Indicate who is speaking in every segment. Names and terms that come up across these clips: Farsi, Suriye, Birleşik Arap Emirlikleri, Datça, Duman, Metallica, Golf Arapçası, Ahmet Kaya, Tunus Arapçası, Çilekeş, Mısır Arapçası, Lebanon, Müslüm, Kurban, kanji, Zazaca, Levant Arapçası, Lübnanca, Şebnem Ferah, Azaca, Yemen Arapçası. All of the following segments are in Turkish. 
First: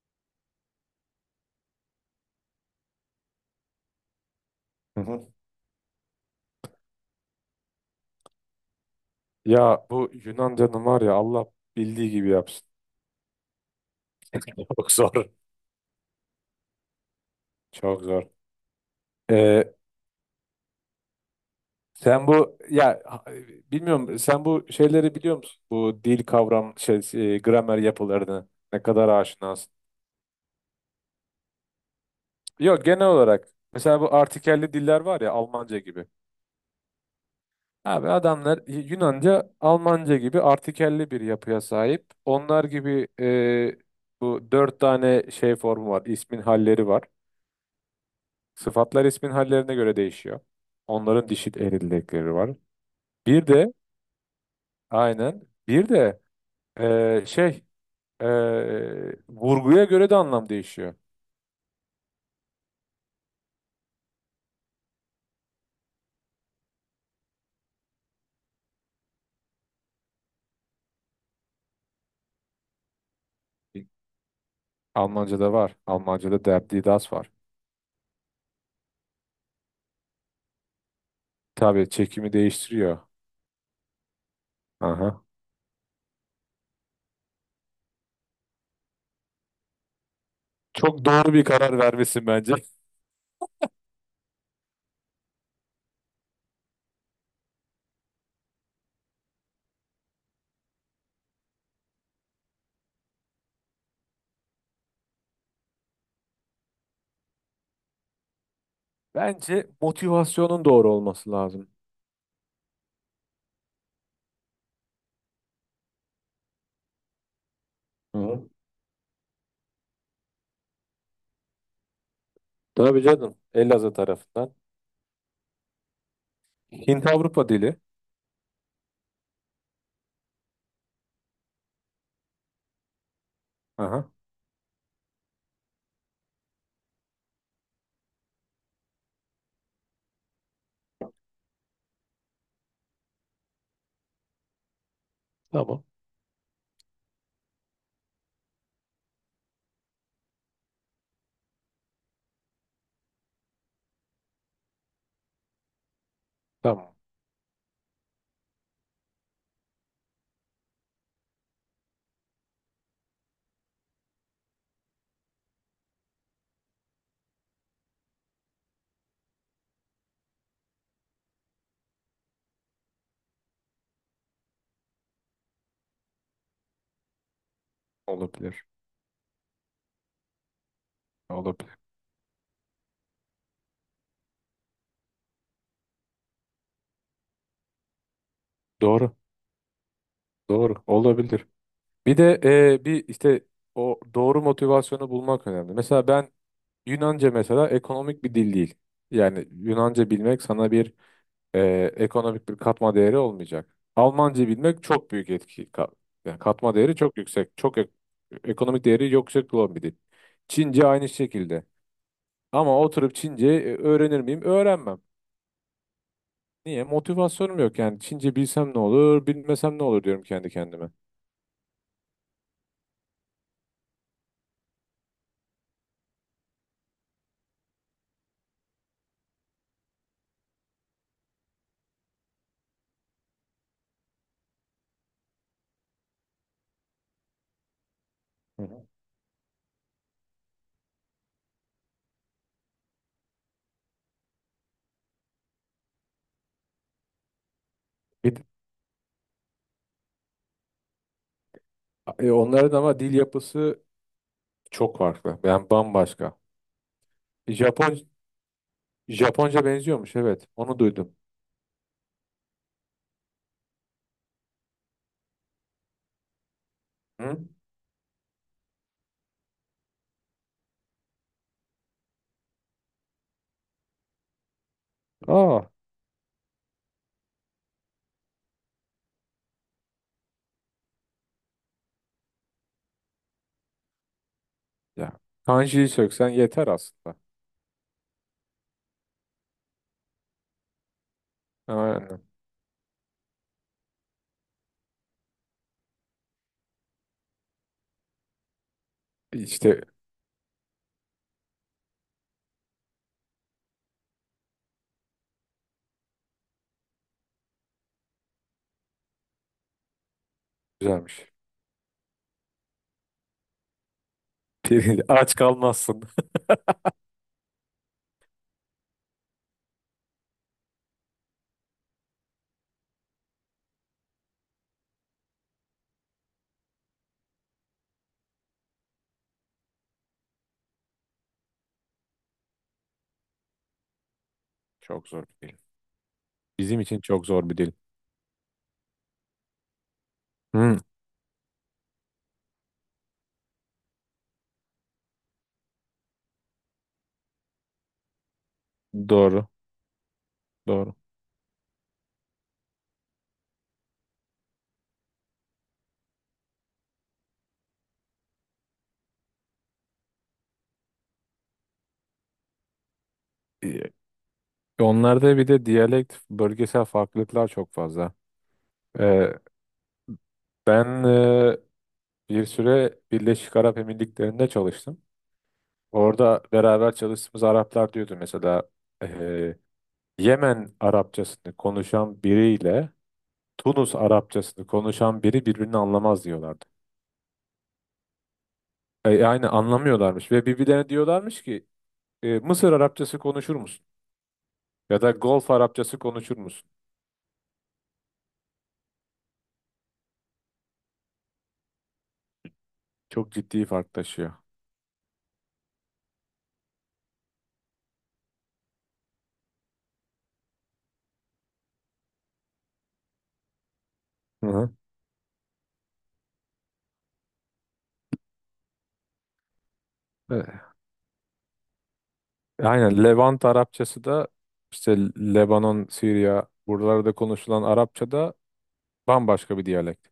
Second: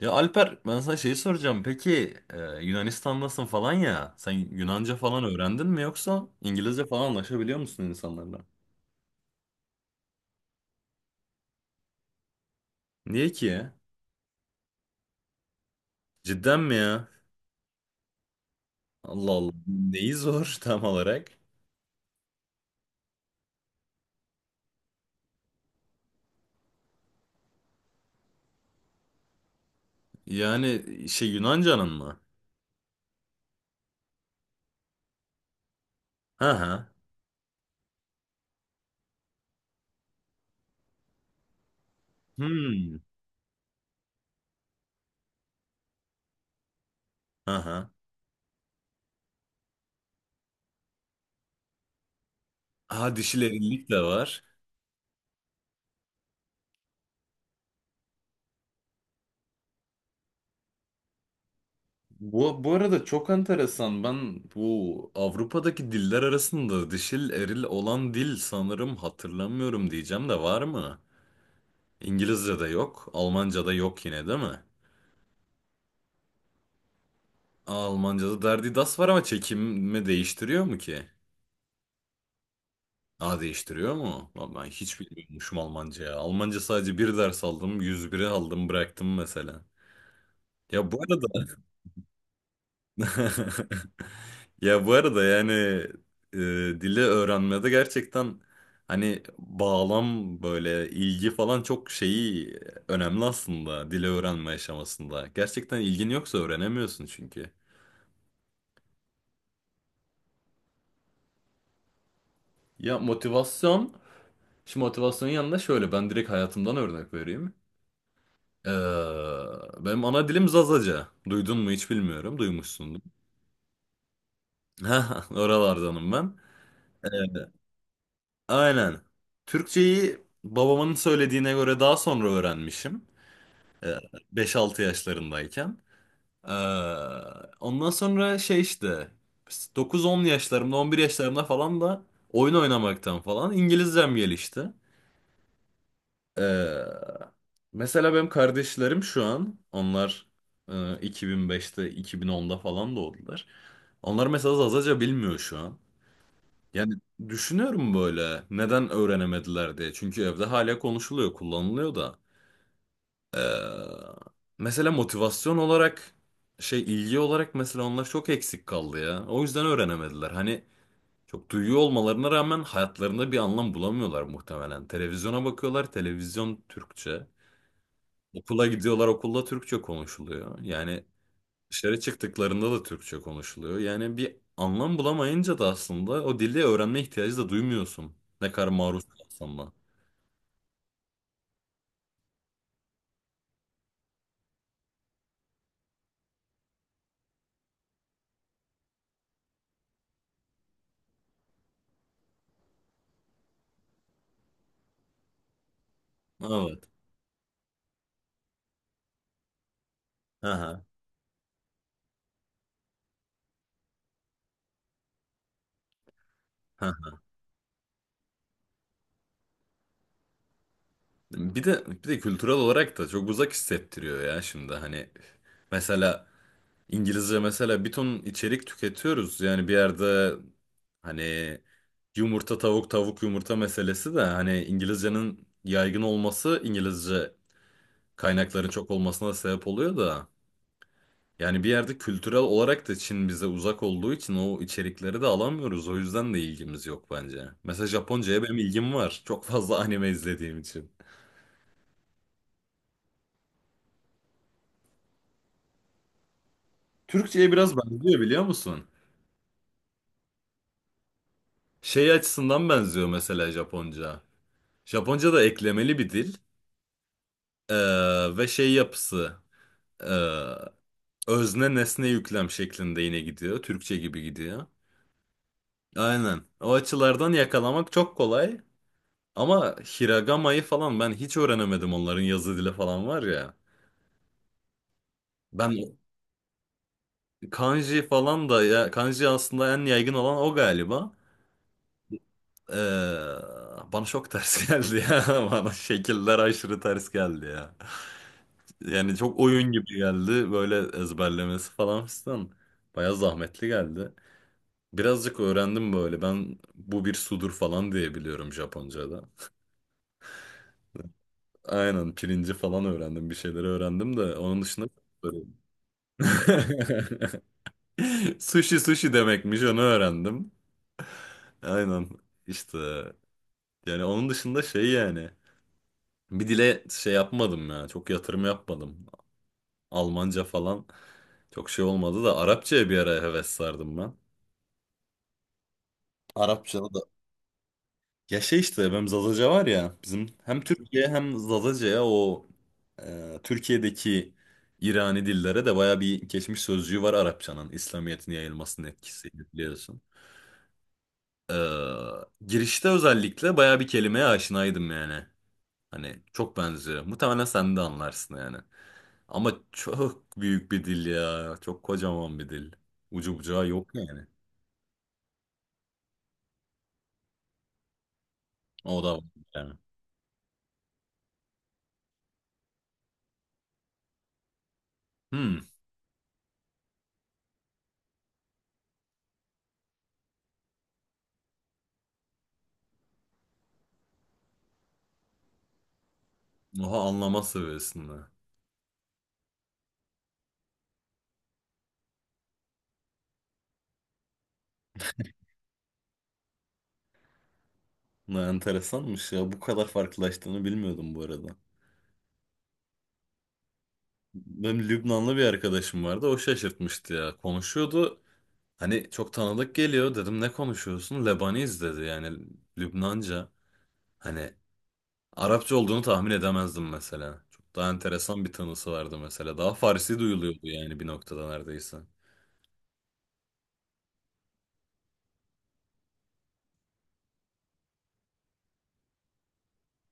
Speaker 1: Ya Alper ben sana şeyi soracağım. Peki Yunanistan'dasın falan ya. Sen Yunanca
Speaker 2: Hı
Speaker 1: falan
Speaker 2: hı.
Speaker 1: öğrendin mi yoksa İngilizce falan anlaşabiliyor musun insanlarla?
Speaker 2: Ya bu Yunan canım var ya Allah bildiği gibi yapsın.
Speaker 1: Niye ki ya?
Speaker 2: Çok zor.
Speaker 1: Cidden mi ya?
Speaker 2: Çok zor.
Speaker 1: Allah Allah.
Speaker 2: Ee,
Speaker 1: Neyi zor tam olarak?
Speaker 2: Sen bu ya bilmiyorum, sen bu şeyleri biliyor musun? Bu dil kavram şey gramer yapılarını ne kadar aşinasın?
Speaker 1: Yani şey Yunanca'nın mı?
Speaker 2: Yok, genel olarak mesela bu artikelli diller var ya, Almanca gibi.
Speaker 1: Hı hı.
Speaker 2: Abi adamlar Yunanca, Almanca gibi artikelli bir yapıya sahip. Onlar
Speaker 1: Hmm.
Speaker 2: gibi bu dört tane şey formu var, ismin halleri var.
Speaker 1: Hı hı.
Speaker 2: Sıfatlar ismin hallerine göre değişiyor. Onların dişil eril var.
Speaker 1: Ha,
Speaker 2: Bir de
Speaker 1: dişilerilik de var.
Speaker 2: aynen bir de şey, vurguya göre de anlam değişiyor.
Speaker 1: Bu arada çok enteresan. Ben bu Avrupa'daki diller arasında dişil eril olan dil sanırım hatırlamıyorum diyeceğim de var mı? İngilizce de yok. Almanca da yok yine değil mi?
Speaker 2: Almanca'da var. Almanca'da der die das var.
Speaker 1: Aa, Almanca'da derdi das var ama çekimi değiştiriyor mu ki?
Speaker 2: Tabii çekimi değiştiriyor.
Speaker 1: A değiştiriyor mu? Lan ben hiç
Speaker 2: Aha.
Speaker 1: bilmiyormuşum Almanca ya. Almanca sadece bir ders aldım. 101'i aldım bıraktım mesela. Ya bu
Speaker 2: Çok doğru bir
Speaker 1: arada.
Speaker 2: karar vermesin bence.
Speaker 1: Ya bu arada yani, e, dili öğrenmede gerçekten hani bağlam böyle ilgi falan çok şeyi önemli aslında dili öğrenme aşamasında. Gerçekten ilgin yoksa öğrenemiyorsun çünkü.
Speaker 2: Bence motivasyonun doğru olması lazım.
Speaker 1: Ya motivasyon, şimdi motivasyonun yanında şöyle ben direkt hayatımdan örnek vereyim.
Speaker 2: Hı.
Speaker 1: Ee, Benim ana dilim Zazaca. Duydun mu hiç bilmiyorum. Duymuşsundur.
Speaker 2: Tabii canım. Elazığ tarafından.
Speaker 1: Ha, oralardanım ben.
Speaker 2: Hint
Speaker 1: Ee,
Speaker 2: Avrupa dili.
Speaker 1: aynen. Türkçeyi babamın söylediğine göre daha sonra öğrenmişim. Ee,
Speaker 2: Aha.
Speaker 1: 5-6 yaşlarındayken. Ee, Ondan sonra şey işte 9-10 yaşlarımda 11 yaşlarımda falan da oyun oynamaktan falan İngilizcem gelişti.
Speaker 2: Tamam.
Speaker 1: Ee, Mesela benim kardeşlerim şu an onlar, e, 2005'te 2010'da falan doğdular. Onlar mesela Zazaca bilmiyor şu an. Yani
Speaker 2: Tamam.
Speaker 1: düşünüyorum böyle neden öğrenemediler diye. Çünkü evde hala konuşuluyor, kullanılıyor da. Mesela motivasyon olarak şey ilgi olarak mesela onlar çok eksik kaldı ya. O yüzden öğrenemediler. Hani çok duyuyor olmalarına rağmen hayatlarında bir anlam bulamıyorlar muhtemelen. Televizyona bakıyorlar, televizyon Türkçe.
Speaker 2: Olabilir.
Speaker 1: Okula gidiyorlar, okulda Türkçe konuşuluyor. Yani
Speaker 2: Olabilir.
Speaker 1: dışarı çıktıklarında da Türkçe konuşuluyor. Yani bir anlam bulamayınca da aslında o dili öğrenme ihtiyacı da duymuyorsun. Ne kadar maruz
Speaker 2: Doğru.
Speaker 1: kalsan da.
Speaker 2: Doğru. Olabilir. Bir de bir işte o doğru motivasyonu bulmak önemli. Mesela ben Yunanca, mesela ekonomik bir dil değil. Yani Yunanca bilmek sana bir e, ekonomik bir katma değeri olmayacak. Almanca bilmek çok büyük etki. Yani katma
Speaker 1: Evet.
Speaker 2: değeri çok yüksek. Ekonomik değeri yüksek olan bir dil.
Speaker 1: Aha.
Speaker 2: Çince aynı şekilde. Ama oturup Çince öğrenir miyim? Öğrenmem. Niye?
Speaker 1: Aha.
Speaker 2: Motivasyonum yok yani. Çince bilsem ne olur, bilmesem ne olur diyorum kendi kendime.
Speaker 1: Bir de kültürel olarak da çok uzak hissettiriyor ya şimdi hani mesela İngilizce mesela bir ton içerik tüketiyoruz. Yani bir yerde hani yumurta tavuk tavuk yumurta meselesi de hani İngilizcenin yaygın olması İngilizce
Speaker 2: Hı
Speaker 1: kaynakların
Speaker 2: hı.
Speaker 1: çok olmasına sebep oluyor da yani bir yerde kültürel olarak da Çin bize uzak olduğu için o içerikleri de alamıyoruz. O yüzden de ilgimiz yok bence. Mesela
Speaker 2: Bir,
Speaker 1: Japonca'ya benim ilgim var. Çok fazla anime izlediğim için.
Speaker 2: Onların ama dil yapısı çok farklı. Ben bambaşka.
Speaker 1: Türkçe'ye biraz
Speaker 2: Japon
Speaker 1: benziyor biliyor musun?
Speaker 2: Japonca benziyormuş, evet. Onu duydum.
Speaker 1: Şey açısından benziyor mesela Japonca. Japonca da eklemeli bir dil.
Speaker 2: Hı?
Speaker 1: Ve şey yapısı, ee, özne nesne yüklem şeklinde yine gidiyor. Türkçe gibi gidiyor.
Speaker 2: Aa,
Speaker 1: Aynen. O açılardan yakalamak çok kolay. Ama Hiragama'yı falan ben hiç öğrenemedim, onların yazı dili falan var ya.
Speaker 2: ya.
Speaker 1: Ben
Speaker 2: Kanji'yi söksen yeter aslında.
Speaker 1: kanji falan da ya, kanji aslında en yaygın olan o galiba.
Speaker 2: Aynen.
Speaker 1: Ee, Bana çok ters geldi ya. Bana şekiller aşırı ters geldi ya. Yani çok oyun
Speaker 2: İşte
Speaker 1: gibi geldi böyle ezberlemesi falan filan. Baya zahmetli geldi. Birazcık öğrendim böyle. Ben bu bir sudur falan diye biliyorum Japonca'da.
Speaker 2: güzelmiş.
Speaker 1: Aynen, pirinci falan öğrendim. Bir şeyleri öğrendim de onun dışında
Speaker 2: Aç kalmazsın.
Speaker 1: sushi sushi demekmiş onu öğrendim. Aynen, işte yani onun dışında şey yani bir dile şey yapmadım ya, çok yatırım yapmadım. Almanca falan çok şey olmadı da Arapçaya bir ara heves sardım ben.
Speaker 2: Çok zor bir dil. Bizim
Speaker 1: Arapçada da
Speaker 2: için çok zor bir dil.
Speaker 1: ya şey işte benim Zazaca var ya, bizim hem
Speaker 2: Hı,
Speaker 1: Türkiye hem Zazaca'ya o, Türkiye'deki İrani dillere de baya bir geçmiş sözcüğü var, Arapçanın İslamiyet'in yayılmasının etkisi
Speaker 2: doğru.
Speaker 1: biliyorsun.
Speaker 2: Doğru.
Speaker 1: Ee, Girişte özellikle baya bir kelimeye aşinaydım yani. Hani çok benziyor. Muhtemelen sen de anlarsın yani. Ama çok büyük bir dil ya. Çok kocaman bir dil. Ucu bucağı
Speaker 2: Ee,
Speaker 1: yok yani.
Speaker 2: Onlarda bir de diyalekt, bölgesel farklılıklar çok fazla.
Speaker 1: O da var
Speaker 2: Ee,
Speaker 1: yani.
Speaker 2: Ben bir süre Birleşik Arap Emirlikleri'nde çalıştım.
Speaker 1: Hmm.
Speaker 2: Orada beraber çalıştığımız Araplar diyordu mesela Yemen Arapçasını konuşan biriyle Tunus Arapçasını konuşan biri birbirini anlamaz diyorlardı.
Speaker 1: Oha, anlama seviyesinde.
Speaker 2: Yani anlamıyorlarmış ve birbirlerine diyorlarmış ki Mısır Arapçası konuşur musun? Ya da Golf Arapçası konuşur musun?
Speaker 1: Ne enteresanmış ya. Bu kadar farklılaştığını bilmiyordum bu arada.
Speaker 2: Çok ciddi fark taşıyor.
Speaker 1: Benim Lübnanlı bir arkadaşım vardı. O şaşırtmıştı ya. Konuşuyordu. Hani çok tanıdık geliyor. Dedim ne konuşuyorsun? Lebaniz dedi yani. Lübnanca.
Speaker 2: Hı
Speaker 1: Hani
Speaker 2: hı.
Speaker 1: Arapça olduğunu tahmin edemezdim mesela. Çok daha enteresan bir tanısı vardı mesela. Daha Farsi
Speaker 2: E,
Speaker 1: duyuluyordu yani bir noktada neredeyse.
Speaker 2: aynen, Levant Arapçası da işte Lebanon, Suriye, buralarda konuşulan Arapça da bambaşka bir diyalekt.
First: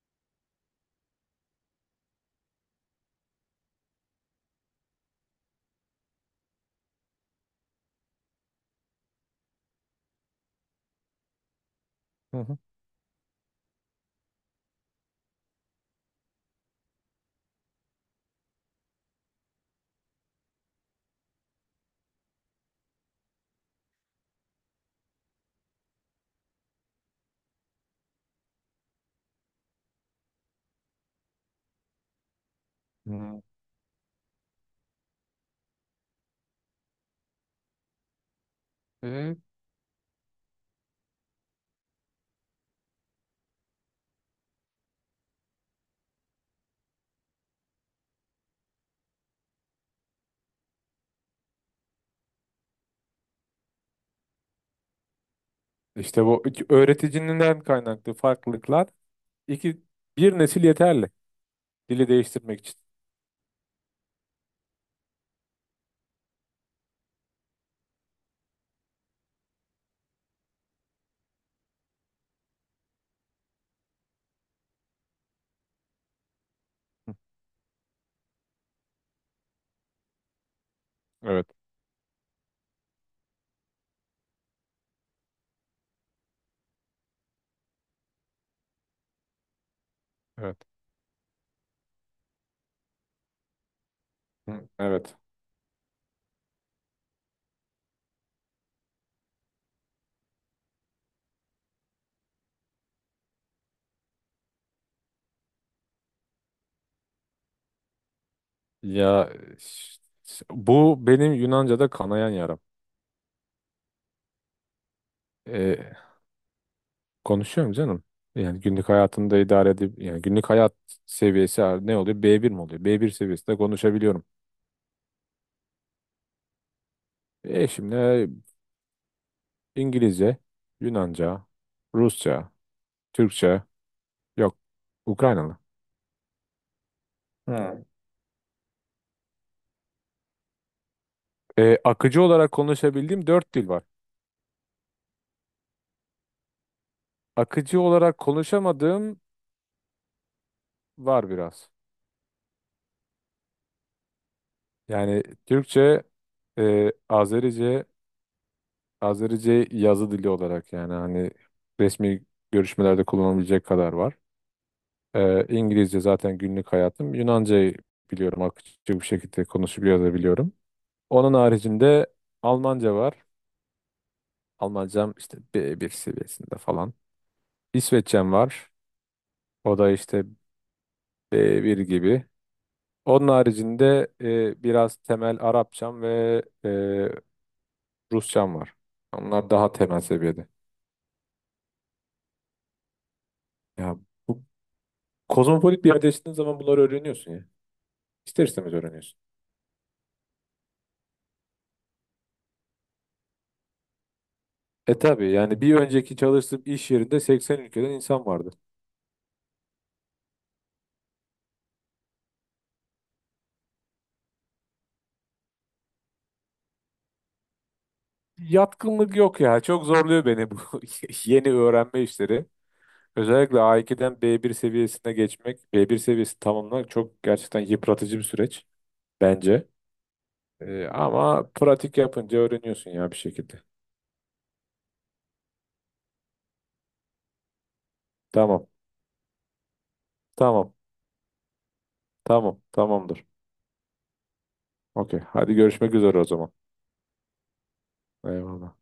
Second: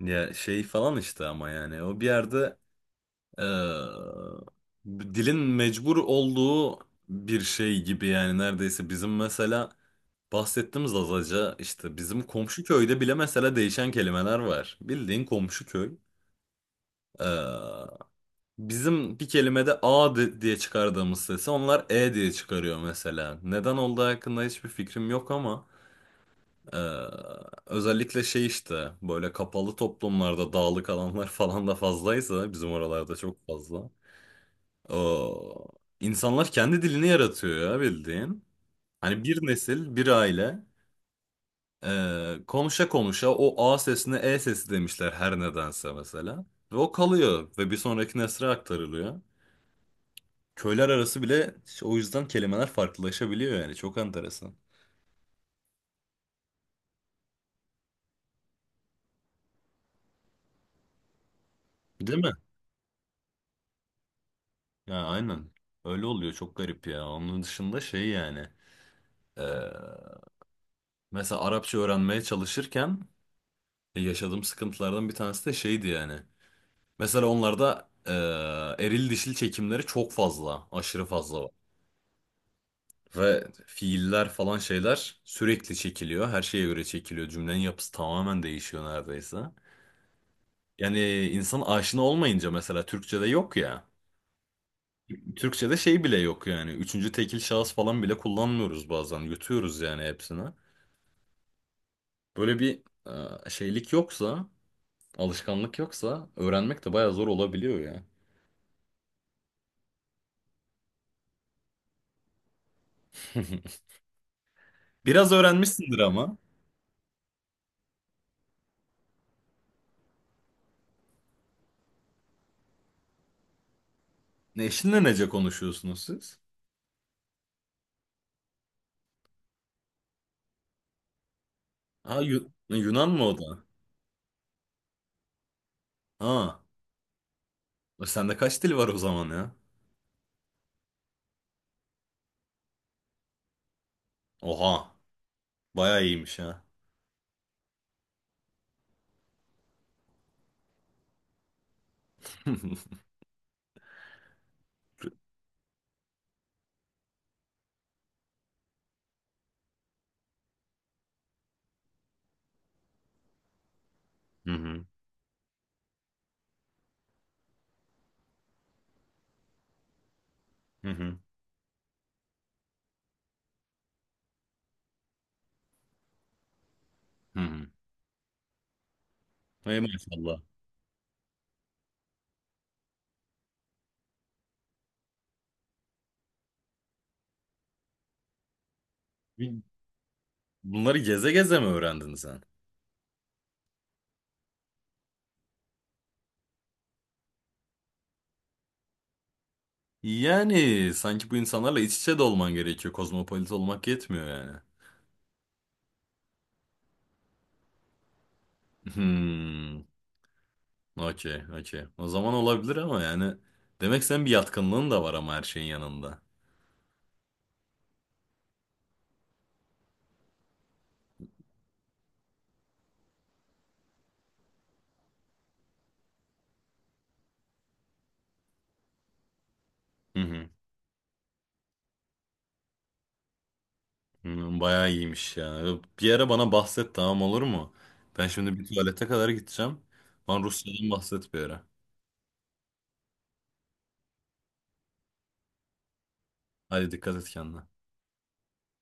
Speaker 1: Ya şey falan işte ama yani o bir yerde, eee, dilin mecbur olduğu bir şey gibi yani neredeyse bizim mesela bahsettiğimiz Azaca işte bizim
Speaker 2: Hı hı.
Speaker 1: komşu köyde bile mesela değişen kelimeler var. Bildiğin komşu köy. Eee, Bizim bir kelimede A diye çıkardığımız sesi onlar E diye çıkarıyor mesela. Neden olduğu hakkında hiçbir fikrim yok ama, e, özellikle şey işte böyle kapalı toplumlarda dağlık alanlar falan da fazlaysa bizim oralarda
Speaker 2: Hı.
Speaker 1: çok fazla. O, insanlar kendi dilini yaratıyor ya bildiğin. Hani
Speaker 2: E,
Speaker 1: bir nesil bir aile, konuşa konuşa o A sesine E sesi demişler her nedense mesela. Ve o kalıyor ve bir sonraki nesle aktarılıyor. Köyler arası bile işte o yüzden kelimeler farklılaşabiliyor yani. Çok enteresan.
Speaker 2: işte bu öğreticinin kaynaklı farklılıklar, iki, bir nesil yeterli dili
Speaker 1: Değil mi?
Speaker 2: değiştirmek için.
Speaker 1: Ya aynen. Öyle oluyor. Çok garip ya. Onun dışında şey yani. e, Mesela Arapça öğrenmeye çalışırken, yaşadığım sıkıntılardan bir tanesi de şeydi yani. Mesela onlarda, eril dişil çekimleri çok fazla. Aşırı fazla
Speaker 2: Evet,
Speaker 1: var. Ve fiiller falan şeyler sürekli çekiliyor. Her şeye göre çekiliyor. Cümlenin yapısı tamamen değişiyor neredeyse.
Speaker 2: evet.
Speaker 1: Yani insan aşina olmayınca mesela Türkçe'de yok ya.
Speaker 2: Hı, evet.
Speaker 1: Türkçe'de şey bile yok yani. Üçüncü tekil şahıs falan bile kullanmıyoruz bazen. Yutuyoruz yani hepsini. Böyle bir şeylik yoksa, alışkanlık yoksa öğrenmek de bayağı zor olabiliyor ya.
Speaker 2: Ya, bu benim Yunanca'da kanayan yaram.
Speaker 1: Biraz
Speaker 2: Ee,
Speaker 1: öğrenmişsindir ama.
Speaker 2: Konuşuyorum canım. Yani günlük hayatımda idare edip, yani günlük hayat seviyesi ne oluyor? B1 mi oluyor? B1 seviyesinde konuşabiliyorum.
Speaker 1: Ne, eşinle nece konuşuyorsunuz siz?
Speaker 2: E şimdi İngilizce, Yunanca,
Speaker 1: Ha,
Speaker 2: Rusça,
Speaker 1: Yunan mı o
Speaker 2: Türkçe,
Speaker 1: da?
Speaker 2: yok, Ukraynalı.
Speaker 1: Ha,
Speaker 2: Hı.
Speaker 1: Sende kaç dil var o zaman ya?
Speaker 2: Akıcı olarak konuşabildiğim dört dil var.
Speaker 1: Oha, bayağı iyiymiş ha.
Speaker 2: Akıcı olarak konuşamadığım var biraz. Yani Türkçe, Azerice. Azerice yazı dili olarak, yani hani resmi görüşmelerde kullanılabilecek kadar var.
Speaker 1: Hı hı.
Speaker 2: E, İngilizce zaten günlük hayatım. Yunanca'yı biliyorum, akıcı bir şekilde konuşup yazabiliyorum.
Speaker 1: Hı hı.
Speaker 2: Onun haricinde Almanca var. Almancam işte B1 seviyesinde falan.
Speaker 1: Hı hı.
Speaker 2: İsveççem var. O
Speaker 1: Ey
Speaker 2: da işte
Speaker 1: maşallah.
Speaker 2: B1 gibi. Onun haricinde biraz temel Arapçam ve Rusçam var. Onlar daha temel seviyede.
Speaker 1: Bunları geze geze mi öğrendin sen?
Speaker 2: Ya, bu kozmopolit bir yerde yaşadığın zaman bunları öğreniyorsun ya. İster istemez öğreniyorsun.
Speaker 1: Yani sanki bu insanlarla iç içe de olman gerekiyor. Kozmopolit olmak yetmiyor yani.
Speaker 2: E tabii yani, bir önceki çalıştığım iş yerinde 80 ülkeden insan vardı.
Speaker 1: Hmm. Okey, okey. O zaman olabilir ama yani demek senin bir yatkınlığın da var ama her şeyin yanında.
Speaker 2: Yatkınlık yok ya. Çok zorluyor beni bu yeni öğrenme işleri. Özellikle A2'den B1 seviyesine geçmek, B1 seviyesi tamamlamak çok gerçekten yıpratıcı bir süreç bence.
Speaker 1: Hı hı.
Speaker 2: E, ama pratik yapınca öğreniyorsun ya bir şekilde.
Speaker 1: Hmm, bayağı iyiymiş ya. Bir ara bana bahset, tamam olur mu? Ben şimdi bir
Speaker 2: Tamam,
Speaker 1: tuvalete kadar gideceğim. Bana
Speaker 2: tamam,
Speaker 1: Rusya'dan bahset bir ara.
Speaker 2: tamam, tamamdır. Okey, hadi görüşmek üzere o zaman.
Speaker 1: Hadi dikkat et kendine.
Speaker 2: Eyvallah.